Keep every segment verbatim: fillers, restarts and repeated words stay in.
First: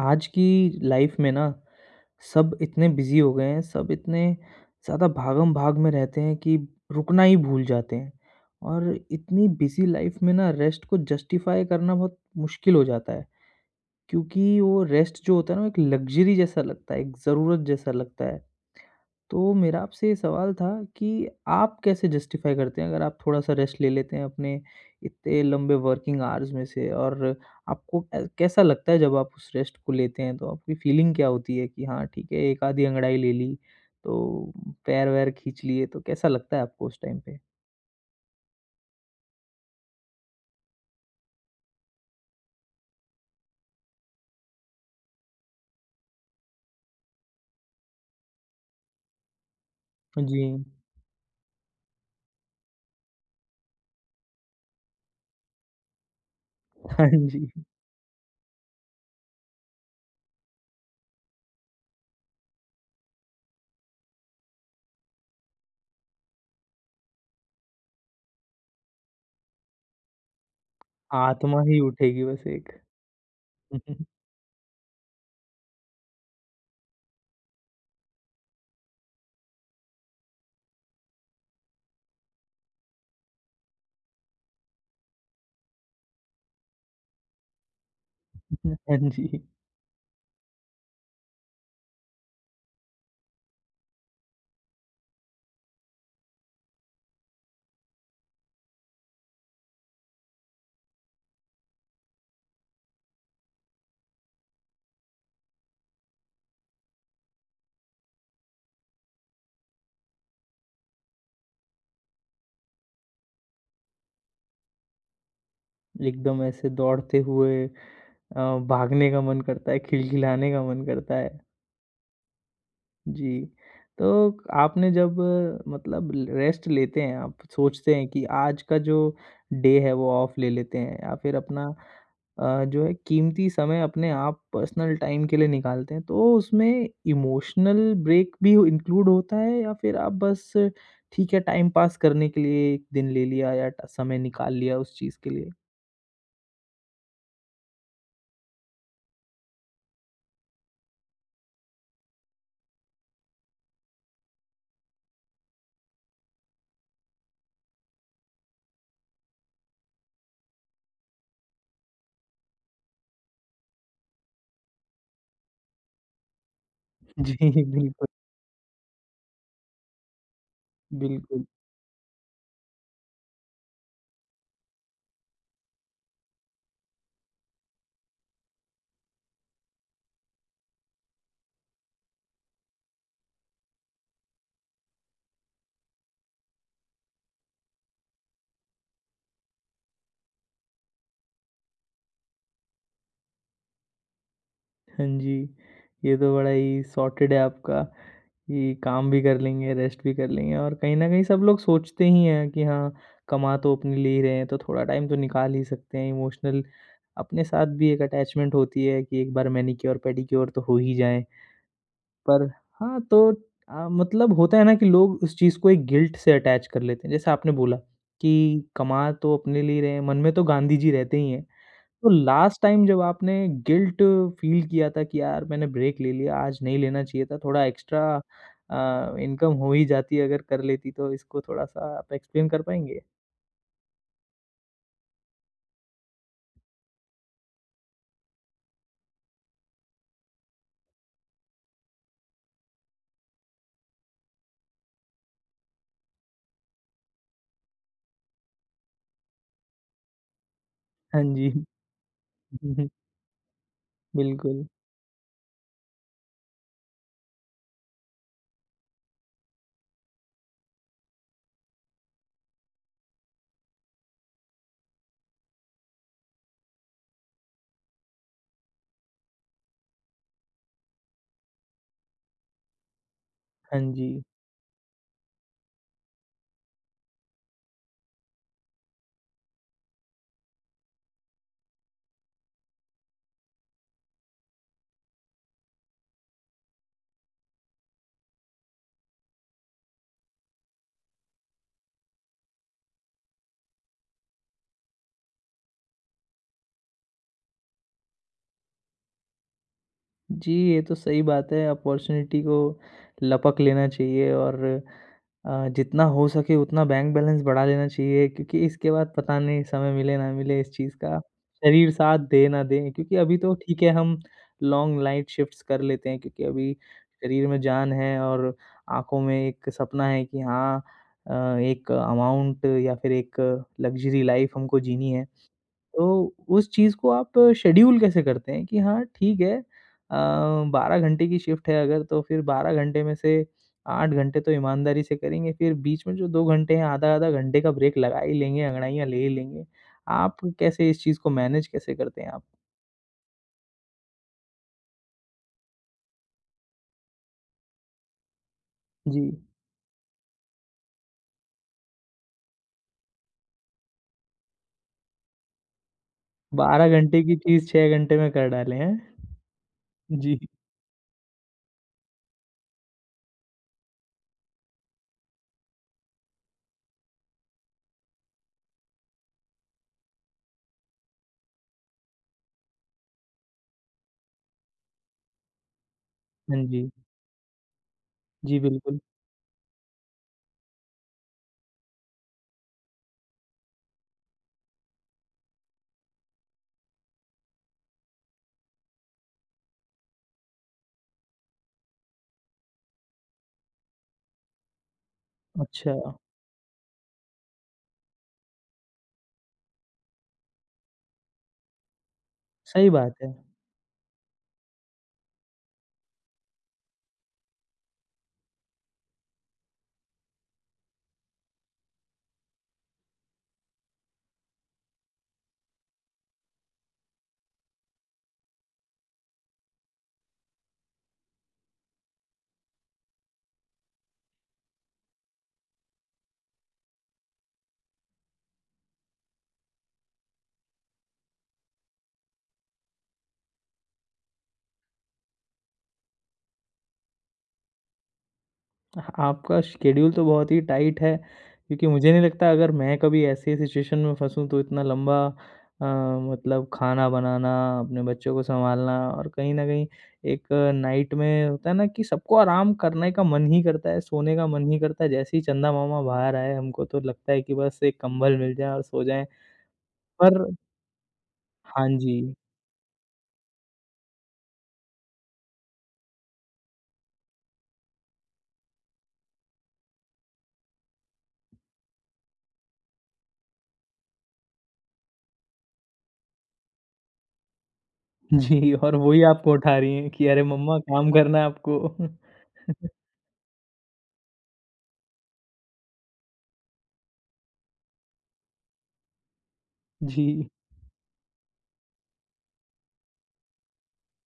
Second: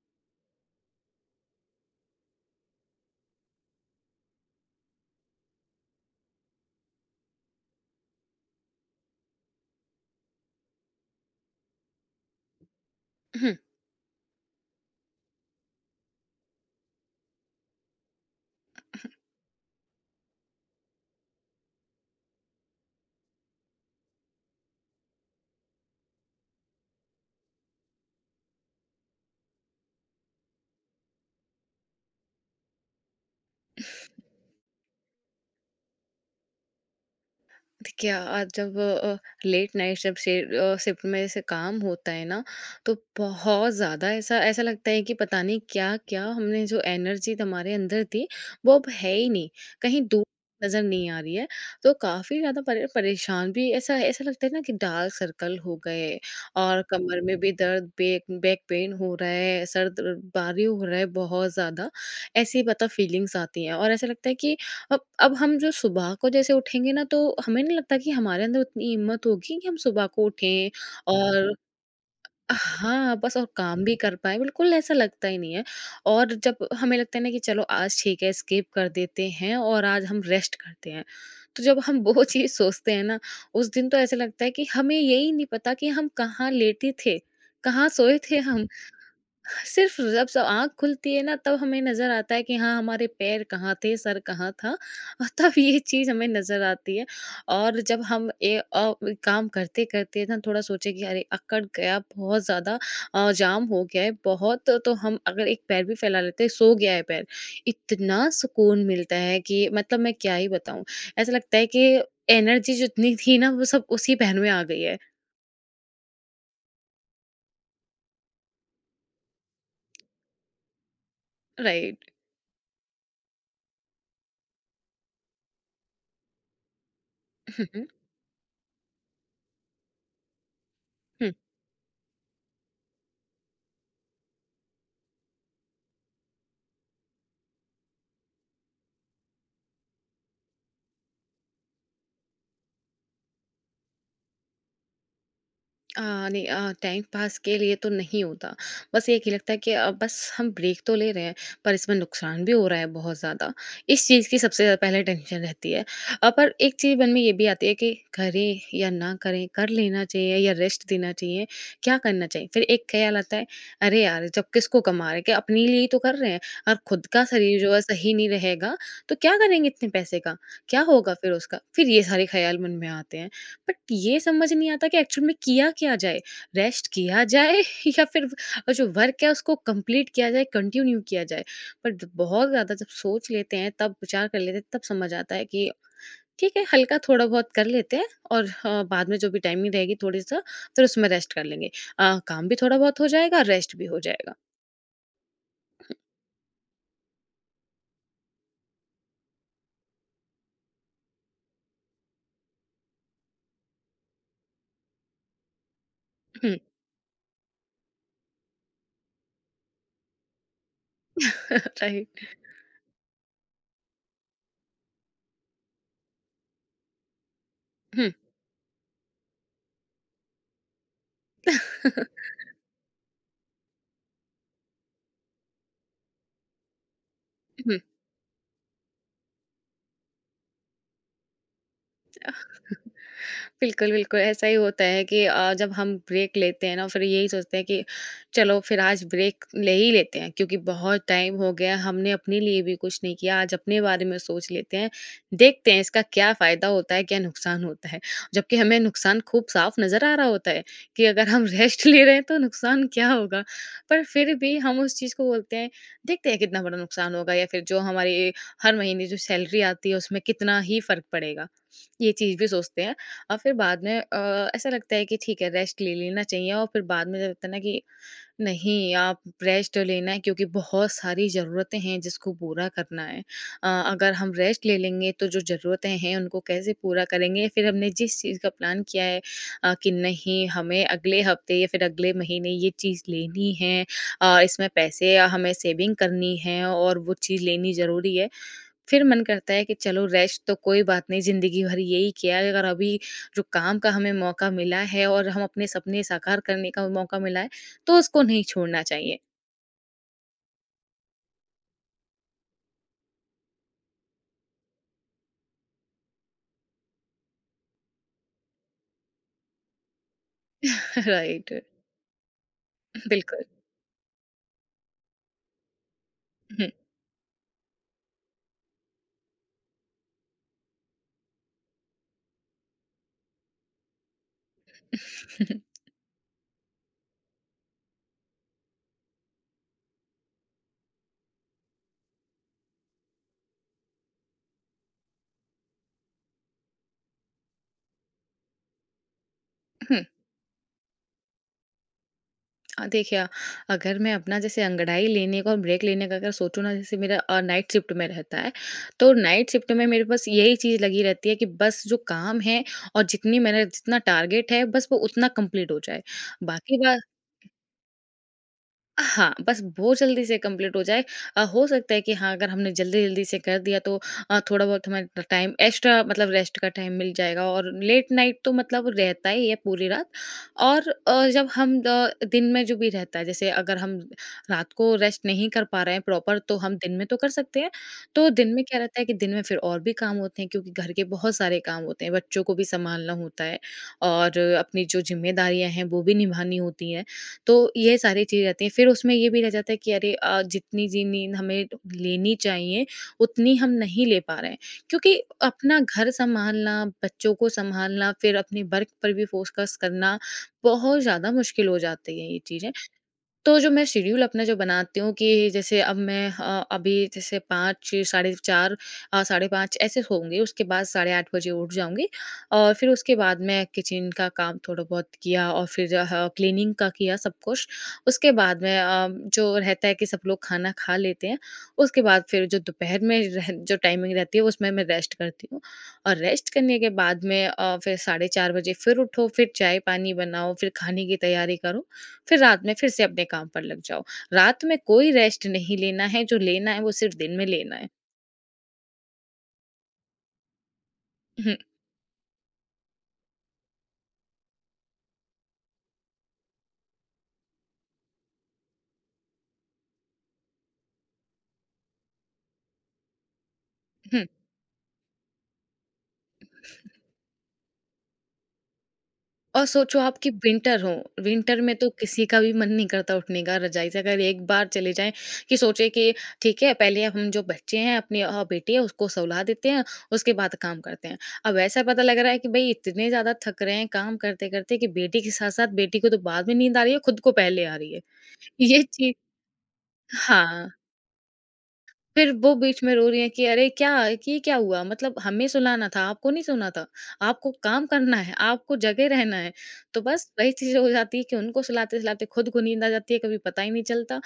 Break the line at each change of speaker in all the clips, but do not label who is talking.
आज की लाइफ में ना सब इतने बिजी हो गए हैं सब इतने ज़्यादा भागम भाग में रहते हैं कि रुकना ही भूल जाते हैं। और इतनी बिजी लाइफ में ना रेस्ट को जस्टिफाई करना बहुत मुश्किल हो जाता है
हुँ,
क्योंकि वो रेस्ट जो होता है ना वो एक लग्जरी जैसा लगता है एक ज़रूरत जैसा लगता है। तो मेरा आपसे ये सवाल था कि आप कैसे जस्टिफ़ाई करते हैं अगर आप थोड़ा-सा रेस्ट ले लेते हैं अपने इतने लंबे वर्किंग आवर्स में से, और आपको अ, कैसा लगता है जब आप उस रेस्ट को लेते हैं, तो आपकी फीलिंग क्या होती है कि हाँ, ठीक है, एक आधी अंगड़ाई ले ली, तो पैर-वैर खींच लिए, तो कैसा लगता है आपको उस टाइम पे?
देखिए आज जब अ, लेट नाइट जब शि अ, शिफ्ट में ऐसे काम होता है ना, तो बहुत ज़्यादा ऐसा ऐसा लगता है कि पता नहीं क्या-क्या हमने जो एनर्जी हमारे अंदर थी, वो अब है ही नहीं, कहीं दूर
जी।
नज़र नहीं आ रही है। तो काफ़ी ज़्यादा परे परेशान भी ऐसा ऐसा लगता है ना कि डार्क सर्कल हो गए और
हाँ
कमर में
जी।
भी दर्द, बेक बैक पेन हो रहा है, सर दर्द भारी हो रहा है बहुत ज़्यादा, ऐसी पता फीलिंग्स आती हैं और ऐसा लगता है कि अब अब हम जो सुबह को जैसे उठेंगे ना, तो हमें नहीं लगता कि हमारे अंदर उतनी हिम्मत होगी कि हम सुबह को उठें और
आत्मा ही उठेगी बस एक।
हाँ, बस और काम भी कर पाएँ, बिल्कुल ऐसा लगता ही नहीं है। और जब हमें लगता है ना कि चलो आज ठीक है, स्किप कर देते हैं और आज हम रेस्ट करते हैं। तो जब हम वो चीज़ सोचते हैं ना, उस दिन तो ऐसा लगता है कि हमें यही नहीं पता कि हम कहाँ लेटे थे, कहाँ सोए थे हम।
हाँ जी।
सिर्फ जब सब आँख खुलती है ना, तब हमें नज़र आता है कि हाँ, हमारे पैर कहाँ थे, सर कहाँ था। अ, तब ये चीज़ हमें नज़र आती है और जब हम ए अ, काम करते-करते ना थोड़ा सोचे कि अरे! अकड़ गया, बहुत ज़्यादा अ, जाम हो गया है बहुत, तो हम अगर एक पैर भी फैला लेते हैं, सो गया है पैर। इतना सुकून मिलता है कि मतलब मैं क्या ही बताऊँ। ऐसा लगता है कि एनर्जी जितनी थी ना, वो सब उसी पैर में आ गई है।
एकदम ऐसे दौड़ते हुए अ, भागने का मन करता है, खिलखिलाने का मन करता है।
राइट।
जी, तो आपने जब अ, मतलब रेस्ट लेते हैं आप,
हुँ, हुँ।
सोचते हैं कि आज का जो डे है वो ऑफ ले लेते हैं या
हुँ।
फिर अपना अ, जो है कीमती समय अपने आप पर्सनल टाइम के लिए निकालते हैं, तो उसमें इमोशनल ब्रेक भी इंक्लूड होता है, या फिर आप बस अ, ठीक है टाइम पास करने के लिए एक दिन ले लिया या ट समय निकाल लिया उस चीज़ के लिए?
अ, नहीं अ, टाइम पास के लिए तो नहीं होता। बस एक ही लगता है कि अ, बस हम ब्रेक तो ले रहे हैं, पर इसमें नुकसान भी हो रहा है बहुत ज़्यादा। इस चीज़ की सबसे ज़्यादा पहले टेंशन रहती है। अ, पर एक चीज़ मन में ये भी आती है कि करें या ना करें, कर लेना चाहिए या रेस्ट देना चाहिए, क्या करना चाहिए? फिर एक ख़्याल आता है, अरे यार! जब किसको कमा रहे हैं, क्या अपने लिए ही तो कर रहे हैं और खुद का शरीर
जी,
जो है
बिल्कुल।
सही नहीं रहेगा, तो क्या करेंगे इतने पैसे का? क्या होगा फिर
बिल्कुल।
उसका? फिर ये सारे ख़्याल मन में आते हैं। बट ये समझ नहीं आता कि एक्चुअल में किया क्या जाए? रेस्ट किया जाए या फिर व जो वर्क है उसको कंप्लीट किया जाए, कंटिन्यू किया जाए। बट बहुत ज़्यादा जब सोच लेते हैं, तब विचार कर लेते हैं, तब समझ आता है कि ठीक है, हल्का थोड़ा-बहुत कर लेते हैं और अ, बाद में जो भी टाइमिंग रहेगी थोड़ी-सा, फिर उसमें रेस्ट कर लेंगे। अ, काम भी थोड़ा-बहुत हो जाएगा, रेस्ट भी हो जाएगा।
हाँ जी, ये तो बड़ा ही सॉर्टेड है आपका कि काम भी कर लेंगे, रेस्ट भी कर लेंगे, और कहीं न कहीं सब लोग सोचते ही हैं कि हाँ, कमा तो अपने लिए ही रहे हैं, तो थोड़ा टाइम तो निकाल ही सकते हैं।
हुँ,
इमोशनल अपने साथ भी एक अटैचमेंट होती है कि एक बार मैनीक्योर, पेडीक्योर तो हो ही जाए।
राइट।
पर हाँ, तो अ, मतलब होता है ना कि लोग उस चीज़ को एक गिल्ट से अटैच कर लेते हैं। जैसे आपने बोला कि कमा तो अपने लिए ही रहे हैं, मन में तो गांधी जी रहते ही हैं। तो लास्ट टाइम जब आपने गिल्ट फील किया था कि यार मैंने ब्रेक ले लिया, आज नहीं लेना चाहिए था, थोड़ा
हुँ।
एक्स्ट्रा अ, इनकम हो ही जाती अगर कर लेती, तो इसको थोड़ा-सा आप एक्सप्लेन कर पाएँगे?
बिल्कुल, बिल्कुल, ऐसा ही होता है कि अ, जब हम ब्रेक लेते हैं ना फिर यही सोचते हैं कि चलो फिर आज ब्रेक ले ही लेते हैं क्योंकि बहुत टाइम हो गया हमने अपने लिए भी कुछ नहीं किया, आज अपने बारे में सोच लेते हैं, देखते हैं इसका क्या फ़ायदा होता है, क्या नुकसान होता है। जबकि हमें नुकसान खूब साफ नज़र आ रहा होता है कि
हाँ
अगर हम
जी।
रेस्ट ले रहे हैं तो नुकसान क्या होगा? पर फिर भी
बिल्कुल।
हम उस चीज़ को बोलते हैं, देखते हैं कितना बड़ा नुकसान होगा या फिर जो हमारी हर महीने जो सैलरी आती है उसमें कितना ही फ़र्क पड़ेगा। ये चीज़ भी सोचते हैं और फिर बाद में अ, ऐसा लगता है कि ठीक है रेस्ट ले लेना चाहिए और फिर बाद में जब लगता है ना कि नहीं आप रेस्ट लेना है क्योंकि बहुत सारी ज़रूरतें हैं जिसको पूरा करना है अ,
हाँ जी।
अगर हम रेस्ट ले लेंगे तो जो ज़रूरतें हैं उनको कैसे पूरा करेंगे फिर हमने जिस चीज़ का प्लान किया है अ, कि नहीं हमें अगले हफ्ते या फिर अगले महीने ये चीज़ लेनी है अ, इसमें पैसे हमें सेविंग करनी है और वो चीज़ लेनी ज़रूरी है फिर मन करता है कि चलो रेस्ट तो कोई बात नहीं, ज़िंदगी भर यही किया है, अगर अभी जो काम का हमें मौका मिला है और हम अपने सपने साकार करने का मौका मिला है, तो उसको नहीं छोड़ना चाहिए।
जी, ये तो सही बात है, अपॉर्च्युनिटी को लपक लेना चाहिए और अ, जितना हो सके उतना बैंक बैलेंस बढ़ा लेना चाहिए क्योंकि इसके बाद पता नहीं समय मिले ना मिले इस चीज़ का,
राइट,
शरीर साथ दे ना दे। क्योंकि अभी
बिल्कुल।
तो ठीक है, हम लॉन्ग नाइट शिफ्ट्स कर लेते हैं क्योंकि
हुँ,
अभी शरीर में जान है और आँखों में एक सपना है कि हाँ, अ, एक अमाउंट या फिर एक लग्ज़री लाइफ़ हमको जीनी है।
हुँ,
तो उस चीज़ को आप शेड्यूल कैसे करते हैं कि हाँ, ठीक है, अ, बारह घंटे की शिफ्ट है अगर, तो फिर बारह घंटे में से आठ घंटे तो ईमानदारी से करेंगे, फिर बीच में जो दो घंटे हैं आधा-आधा घंटे का ब्रेक लगा ही लेंगे, अंगड़ाइयाँ ले ही लेंगे। आप कैसे इस चीज़ को मैनेज कैसे करते हैं आप?
अ, देखिए अगर मैं अपना जैसे अंगड़ाई लेने का और ब्रेक लेने का अगर सोचूँ ना जैसे मेरा अ, नाइट शिफ्ट में रहता है, तो
जी,
नाइट शिफ्ट में मेरे पास यही चीज़ लगी रहती है कि बस जो काम है और जितनी मेरा जितना टारगेट है बस वो उतना कंप्लीट हो जाए। बाकी
बारह
बा
घंटे की चीज़ छह घंटे में कर डालें हैं।
हाँ, बस बहुत जल्दी से
जी,
कंप्लीट हो जाए। अ, हो सकता है कि हाँ, अगर हमने जल्दी-जल्दी से कर दिया तो अ, थोड़ा बहुत हमें ट टाइम एक्स्ट्रा मतलब रेस्ट का टाइम मिल जाएगा और लेट नाइट तो मतलब रहता ही है पूरी रात और अ, जब हम अ, दिन में जो भी रहता है, जैसे अगर हम रात को रेस्ट नहीं कर पा रहे हैं प्रॉपर तो
हाँ
हम
जी।
दिन में तो कर सकते हैं। तो दिन
जी,
में क्या
बिल्कुल।
रहता है कि दिन में फिर और भी काम होते हैं क्योंकि घर के बहुत सारे काम होते हैं, बच्चों को भी सँभालना होता है और अपनी जो ज़िम्मेदारियाँ हैं वो भी निभानी होती हैं। तो ये सारी चीज़ें रहती हैं। फिर उसमें ये भी रह जाता है कि अरे अ, जितनी जी नींद हमें लेनी चाहिए, उतनी हम नहीं ले पा रहे हैं। क्योंकि अपना
अच्छा,
घर सँभालना, बच्चों को सँभालना, फिर अपने वर्क पर भी फोकस करना, बहुत ज़्यादा मुश्किल हो जाती है ये चीज़ें।
सही बात है।
तो जो मैं शेड्यूल अपना जो बनाती हूँ कि जैसे अब मैं अ, अभी जैसे पाँच साढ़े चार अ, साढ़े पाँच ऐसे सोऊँगी, उसके बाद साढ़े आठ बजे उठ जाऊँगी और फिर उसके बाद मैं किचन का काम थोड़ा बहुत किया और फिर ह क्लीनिंग का किया सब कुछ। उसके बाद में अ, जो रहता है कि सब लोग खाना खा लेते हैं, उसके बाद फिर जो दोपहर में रह जो टाइमिंग रहती है उसमें मैं रेस्ट करती हूँ और रेस्ट करने के बाद में अ, फिर साढ़े चार बजे फिर उठो, फिर चाय-पानी बनाओ, फिर खाने की तैयारी करो। फिर रात में फिर से अपने काम पर लग जाओ। रात में कोई रेस्ट नहीं लेना है, जो लेना है वो सिर्फ़ दिन में लेना है।
आपका शेड्यूल तो बहुत ही टाइट है
हुँ,
क्योंकि मुझे नहीं लगता अगर मैं कभी ऐसे सिचुएशन में फंसूँ तो इतना लंबा अ, मतलब खाना बनाना, अपने बच्चों को सँभालना, और कहीं न कहीं एक नाइट में होता है ना कि सबको आराम करने का मन ही करता है,
हुँ।
सोने का मन ही करता है। जैसे ही चंदा मामा बाहर आए हमको तो लगता है कि बस एक कंबल मिल जाए और सो जाएँ।
और सोचो आप कि
पर
विंटर हो, विंटर में
हाँ
तो
जी।
किसी का भी मन नहीं करता उठने का रज़ाई से अगर एक बार चले जाएँ कि सोचे कि ठीक है पहले हम जो बच्चे हैं अपनी अ, बेटी है उसको सुला देते हैं, उसके बाद काम करते हैं। अब ऐसा पता लग रहा है कि भई इतने ज़्यादा थक रहे हैं काम करते-करते कि बेटी के साथ-साथ बेटी को तो बाद में नींद आ रही है, खुद को पहले आ रही है।
जी,
ये
और वो
चीज़
ही आपको उठा रही हैं कि अरे
हाँ।
मम्मा काम करना है आपको।
फिर वो बीच में रो रही हैं कि अरे क्या ये क्या हुआ? मतलब हमें सुलाना था, आपको नहीं सुना था। आपको काम करना है, आपको जगे रहना है। तो बस
जी।
वही चीज़ हो जाती है कि उनको सुलाते-सुलाते खुद को नींद आ जाती है, कभी पता ही नहीं चलता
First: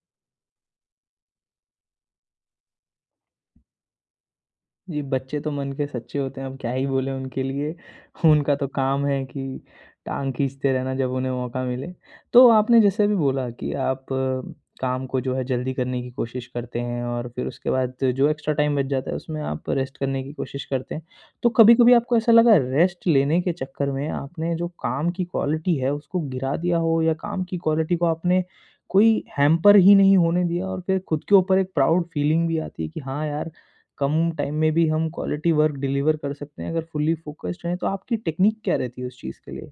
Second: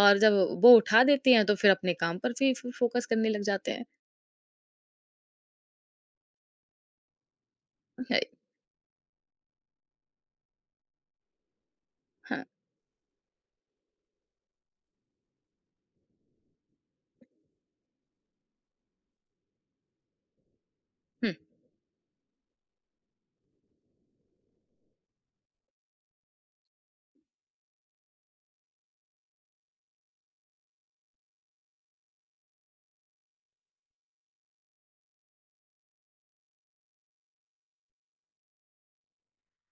और जब वो उठा देती हैं तो फिर अपने काम पर फिर फो फोकस करने लग जाते हैं।
जी, बच्चे तो मन के सच्चे होते हैं, अब क्या ही बोलें उनके लिए।
है
उनका तो काम है कि टाँग खींचते रहना जब उन्हें मौका मिले।
हाँ।
तो आपने जैसे अभी बोला कि आप अ, काम को जो है जल्दी करने की कोशिश करते हैं और फिर उसके बाद जो एक्स्ट्रा टाइम बच जाता है उसमें आप रेस्ट करने की कोशिश करते हैं।
हुँ।
तो कभी-कभी आपको ऐसा लगा रेस्ट लेने के चक्कर में आपने जो काम की क्वालिटी है उसको गिरा दिया हो, या काम की क्वालिटी को आपने कोई हैम्पर ही नहीं होने दिया और फिर खुद के ऊपर एक प्राउड फीलिंग भी आती है कि हाँ यार, कम टाइम में भी हम क्वालिटी वर्क डिलीवर कर सकते हैं, अगर फुल्ली फोकस्ड हैं, तो आपकी टेक्निक क्या रहती है उस चीज़ के लिए?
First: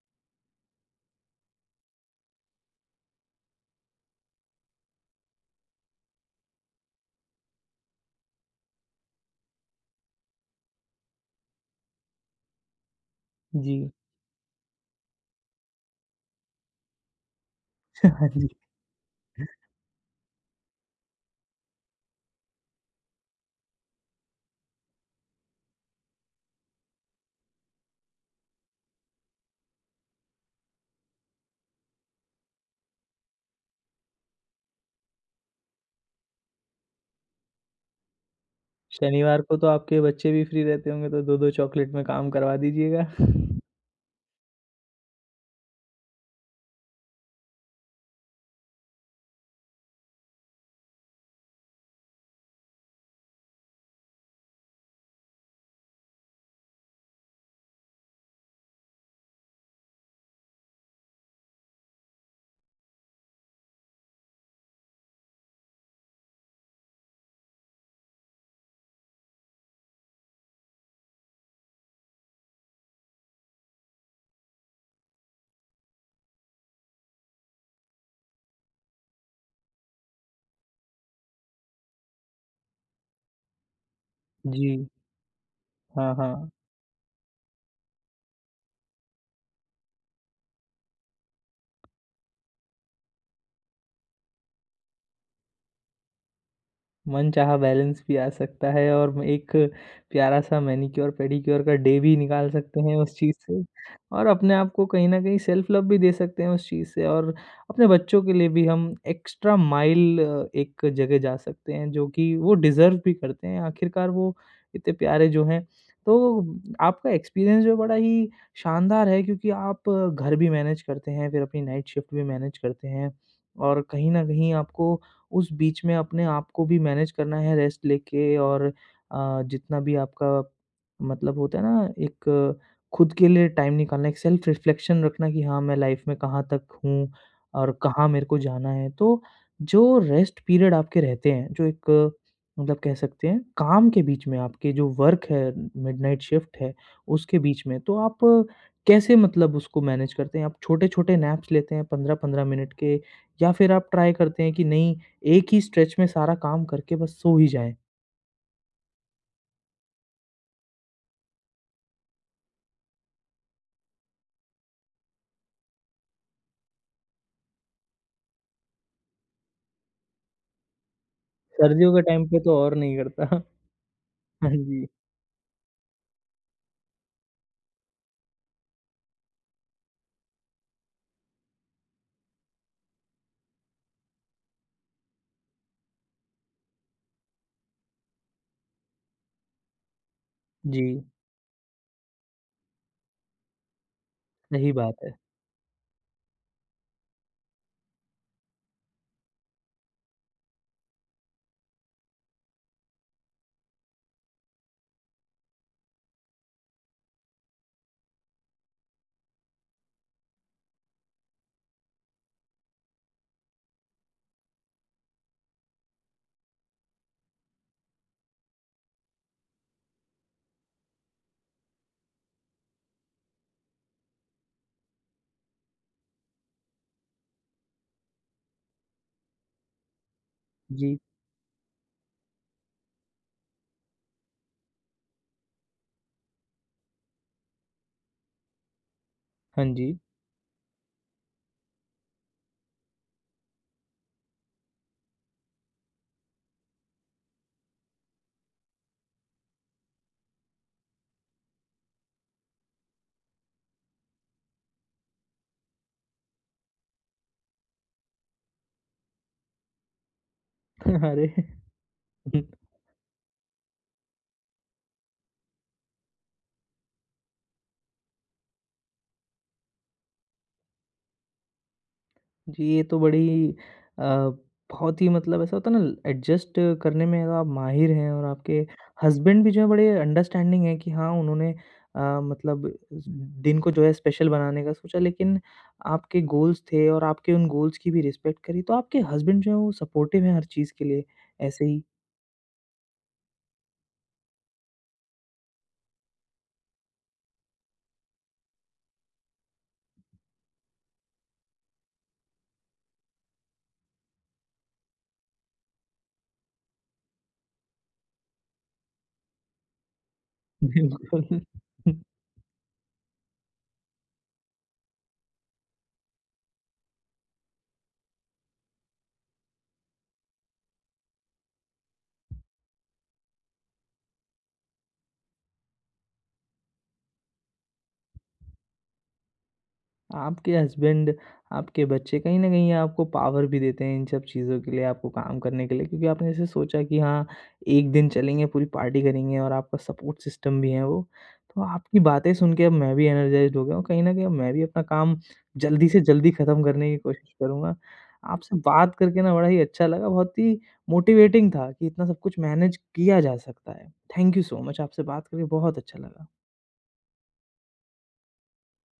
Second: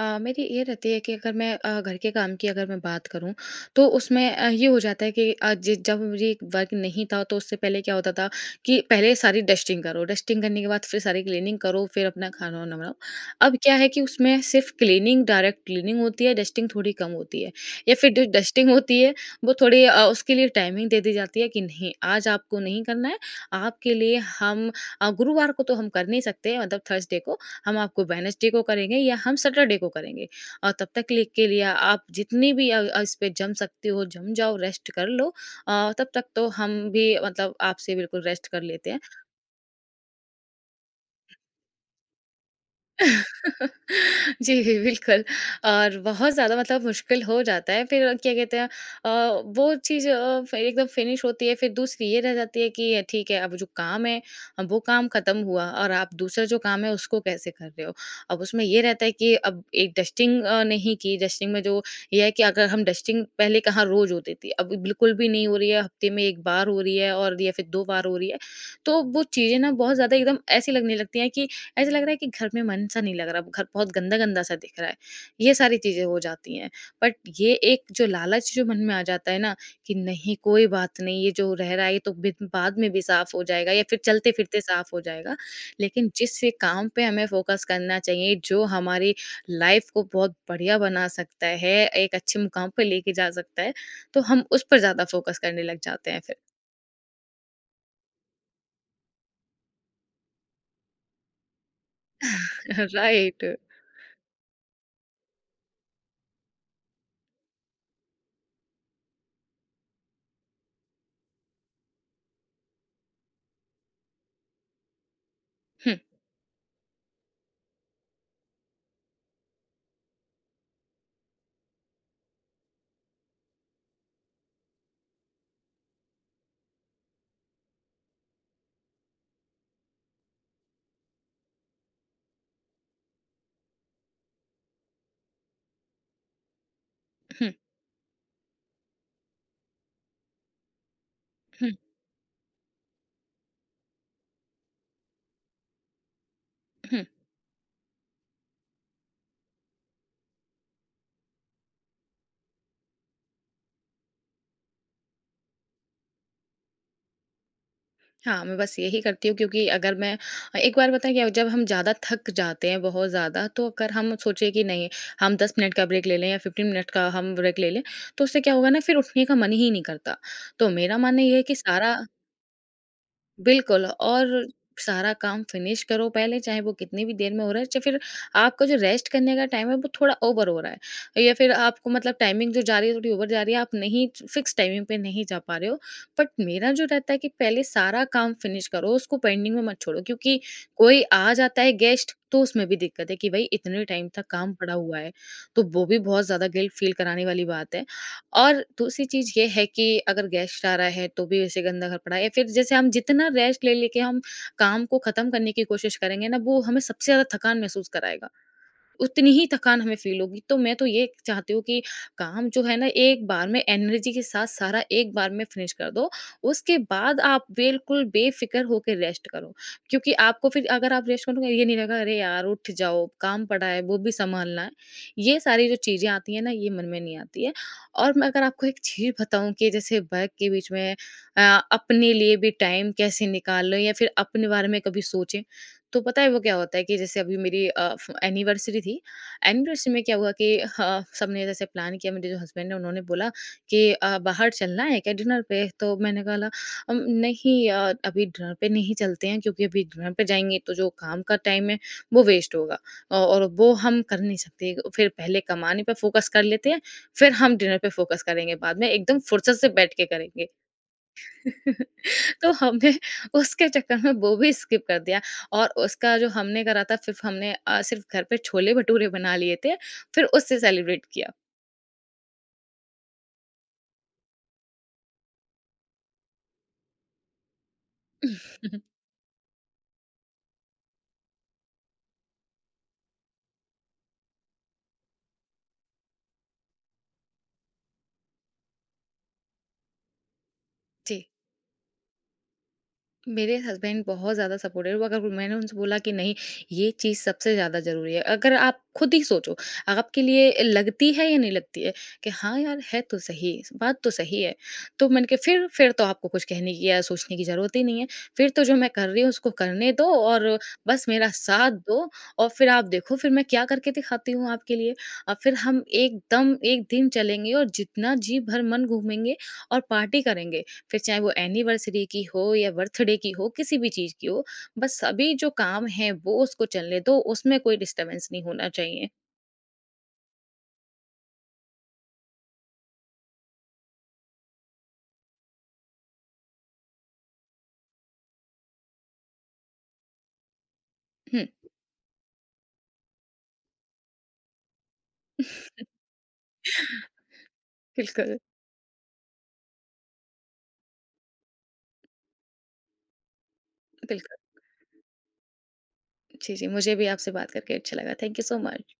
अ, मेरी ये रहती है कि अगर मैं अ, घर के काम की अगर मैं बात करूँ तो उसमें अ, ये हो जाता है कि अ, जि- जब मुझे वर्क नहीं था तो उससे पहले क्या होता था कि पहले सारी डस्टिंग करो डस्टिंग करने के बाद फिर सारी क्लीनिंग करो फिर अपना खाना वाना बनाओ अब क्या
जी।
है कि उसमें सिर्फ क्लीनिंग डायरेक्ट क्लीनिंग होती है डस्टिंग थोड़ी कम होती है या फिर जो
हाँ जी।
डस्टिंग होती है वो थोड़ी अ, उसके लिए टाइमिंग दे दी जाती है कि नहीं आज आपको नहीं करना है आपके लिए हम अ, गुरुवार को तो हम कर नहीं सकते मतलब थर्सडे को हम आपको वेडनेसडे को करेंगे या हम सैटरडे को करेंगे और तब तक ले के लिए आप जितनी भी अ, अ, इस पे जम सकती हो जम जाओ रेस्ट कर लो अ, तब तक तो हम भी मतलब आपसे बिल्कुल रेस्ट कर लेते हैं
शनिवार को तो आपके बच्चे भी फ्री रहते होंगे, तो दो दो चॉकलेट में काम करवा दीजिएगा।
जी, जी, बिल्कुल और बहुत ज़्यादा मतलब मुश्किल हो जाता है फिर क्या कहते हैं अ, वो चीज़ अ, फ एकदम फिनिश होती है, फिर दूसरी ये रह जाती है कि ठीक है अब जो काम है, अब वो काम खत्म हुआ और आप दूसरा जो काम है उसको कैसे कर रहे हो? अब उसमें ये रहता है कि अब एक डस्टिंग अ, नहीं की, डस्टिंग में जो ये है कि अगर हम डस्टिंग पहले कहाँ रोज़ होती थी, अब बिल्कुल भी नहीं हो रही है, हफ्ते में एक बार हो रही है और या फिर दो बार हो रही है। तो वो चीज़ें ना बहुत ज़्यादा एकदम ऐसी लगने लगती हैं कि ऐसा लग रहा है कि घर में मन सा नहीं लग रहा, घर बहुत गंदा-गंदा सा दिख रहा है। ये सारी चीज़ें हो जाती हैं। बट ये एक जो लालच जो मन में आ जाता है ना, कि नहीं कोई बात नहीं, ये जो रह रहा है ये तो बिद बाद में भी साफ़ हो जाएगा या फिर चलते-फिरते
जी।
साफ़ हो जाएगा। लेकिन
हाँ,
जिस
हाँ।
ये काम पे हमें फ़ोकस करना चाहिए, जो हमारी लाइफ़ को बहुत बढ़िया बना सकता है, एक अच्छे मुकाम पे लेके जा सकता है, तो हम उस पर ज़्यादा फ़ोकस करने लग जाते हैं फिर।
मनचाहा बैलेंस भी आ सकता है और म एक प्यारा-सा मैनीक्योर, पेडीक्योर का डे भी निकाल सकते हैं उस चीज़
राइट।
से, और अपने आप को कहीं न कहीं सेल्फ लव भी दे सकते हैं उस चीज़ से, और अपने बच्चों के लिए भी हम एक्स्ट्रा माइल एक जगह जा सकते हैं, जो कि वो डिज़र्व भी करते हैं। आखिरकार वो इतने प्यारे जो हैं।
हुँ,
तो आपका एक्सपीरियंस जो बड़ा ही शानदार है क्योंकि आप घर भी मैनेज करते हैं, फिर अपनी नाइट शिफ्ट भी मैनेज करते हैं, और कहीं न कहीं आपको उस बीच में अपने आप को भी मैनेज करना है रेस्ट लेके, और अ, जितना भी आपका मतलब होता है ना एक खुद के लिए टाइम निकालना, एक सेल्फ रिफ्लेक्शन रखना कि हाँ, मैं लाइफ में कहाँ तक हूँ
हुँ,
और कहाँ मेरे को जाना है। तो जो रेस्ट पीरियड आपके रहते हैं, जो
हुँ,
एक मतलब कह सकते हैं काम के बीच में आपके जो वर्क है, मिडनाइट शिफ्ट है,
हुँ।
उसके बीच में तो आप कैसे मतलब उसको मैनेज करते हैं? आप छोटे-छोटे नैप्स लेते हैं पंद्रह पंद्रह मिनट के, या फिर आप ट्राई करते हैं कि नहीं एक ही स्ट्रेच में सारा काम करके बस सो ही जाएँ।
हाँ, मैं बस यही करती हूँ क्योंकि अगर मैं एक बार, पता है क्या, जब हम ज़्यादा थक जाते हैं, बहुत ज़्यादा, तो अगर हम सोचे कि नहीं, हम दस मिनट का ब्रेक ले लें या फ़िफ़्टीन मिनट का हम ब्रेक ले लें, तो उससे क्या होगा ना, फिर उठने का मन ही नहीं करता। तो मेरा मानना ये है कि
सर्दियों
सारा।
के टाइम पे तो और नहीं करता।
बिल्कुल। और
हाँ जी।
सारा काम फिनिश करो पहले, चाहे वो कितनी भी देर में हो रहा है, चाहे फिर आपका जो रेस्ट करने का टाइम है, वो थोड़ा ओवर हो रहा है या फिर आपको मतलब टाइमिंग जो जा रही है, थोड़ी ओवर जा रही है, आप नहीं फिक्स टाइमिंग पे नहीं जा पा रहे हो। बट मेरा जो रहता है कि पहले सारा काम फिनिश करो, उसको पेंडिंग में मत छोड़ो, क्योंकि
जी,
कोई आ जाता है गेस्ट, तो उसमें भी दिक्कत है कि भई इतने टाइम तक काम
सही
पड़ा
बात
हुआ
है।
है, तो वो भी बहुत ज़्यादा गिल्ट फील कराने वाली बात है। और दूसरी चीज़ ये है कि अगर गेस्ट आ रहा है तो भी वैसे गंदा घर पड़ा है, या फिर जैसे हम जितना रेस्ट ले लेके हम काम को खत्म करने की कोशिश करेंगे ना, वो हमें सबसे ज्यादा थकान महसूस कराएगा, उतनी ही थकान हमें फील होगी। तो मैं तो ये चाहती हूँ कि काम जो है ना, एक बार में एनर्जी के साथ सारा एक बार में फिनिश कर दो। उसके बाद आप बिल्कुल बेफ़िक्र होके रेस्ट करो। क्योंकि आपको फिर, अगर आप रेस्ट करोगे, ये नहीं लगेगा अरे यार उठ जाओ, काम पड़ा है, वो भी सँभालना है। ये सारी जो चीज़ें आती हैं ना, ये मन में नहीं आती है। और मैं अगर आपको एक चीज़ बताऊँ, कि जैसे वर्क के बीच में
जी,
अ, अपने लिए भी टाइम कैसे निकालें या फिर अपने बारे में कभी सोचें। तो पता है वो क्या होता है कि जैसे अभी मेरी अ, फ एनिवर्सरी थी।
हाँ
एनिवर्सरी
जी।
में क्या हुआ कि ह सबने जैसे प्लान किया, मेरे जो हस्बैंड हैं उन्होंने बोला कि अ, बाहर चलना है क्या डिनर पे? तो मैंने बोला, अम, नहीं, अ, अभी डिनर पे नहीं चलते हैं, क्योंकि अभी डिनर पे जाएँगे तो जो काम का टाइम है वो वेस्ट होगा। अ, और वो हम कर नहीं सकते, फिर पहले कमाने पे फ़ोकस कर लेते हैं, फिर हम डिनर पे फ़ोकस करेंगे बाद में, एकदम फ़ुर्सत से बैठ के करेंगे।
अरे!
तो हमने उसके चक्कर में वो भी स्किप कर दिया, और उसका जो हमने करा था, सिर्फ़ हमने अ, सिर्फ़ घर पे छोले-भटूरे बना लिए थे, फिर उससे सेलिब्रेट किया।
जी, ये तो बड़ी अ, बहुत ही मतलब ऐसा होता है ना एडजस्ट करने में आप माहिर हैं, और आपके हस्बैंड भी जो है बड़े अंडरस्टैंडिंग हैं कि हाँ, उन्होंने अ, मतलब दिन को जो है स्पेशल बनाने का सोचा, लेकिन आपके गोल्स थे और आपके उन गोल्स की भी रिस्पेक्ट करी। तो आपके हस्बैंड जो है वो सपोर्टिव हैं हर चीज़ के लिए,
जी।
ऐसे ही?
मेरे हस्बैंड बहुत ज़्यादा सपोर्टिव है, वो अगर मैंने उनसे बोला कि नहीं, ये चीज़ सबसे ज़्यादा ज़रूरी है, अगर आप खुद ही सोचो, आपके लिए लगती है या नहीं लगती है? कि हाँ यार, है तो सही, बात तो सही है। तो मैंने कहा, फिर फिर तो आपको कुछ कहने की या सोचने की ज़रूरत ही नहीं है। फिर तो जो मैं कर रही हूँ उसको करने दो, और बस
बिल्कुल।
मेरा साथ दो, और फिर आप देखो, फिर मैं क्या करके दिखाती हूँ आपके लिए। और फिर हम एकदम एक दिन चलेंगे और जितना जी भर मन घूमेंगे और पार्टी करेंगे। फिर चाहे वो एनिवर्सरी की हो या बर्थडे की हो, किसी भी चीज़ की हो, बस सभी जो काम हैं वो उसको चलने दो, उसमें कोई डिस्टर्बेंस नहीं होना चाहिए।
आपके हस्बैंड, आपके बच्चे कहीं न कहीं आपको पावर भी देते हैं इन सब चीज़ों के लिए, आपको काम करने के लिए, क्योंकि आपने जैसे सोचा कि हाँ, एक दिन चलेंगे, पूरी पार्टी करेंगे, और आपका सपोर्ट सिस्टम भी है वो।
हुँ।
तो आपकी बातें सुन के अब मैं भी एनर्जाइज़्ड हो गया हूँ, कहीं न कहीं अब मैं भी अपना काम जल्दी से जल्दी खत्म करने की कोशिश करूँगा।
बिल्कुल।
आपसे बात करके ना बड़ा ही अच्छा लगा, बहुत ही मोटिवेटिंग था कि इतना सब कुछ मैनेज किया जा सकता है। थैंक
बिल्कुल।
यू सो मच, आपसे बात करके बहुत अच्छा लगा।
जी, जी, मुझे भी आपसे बात करके अच्छा लगा। Thank you so much.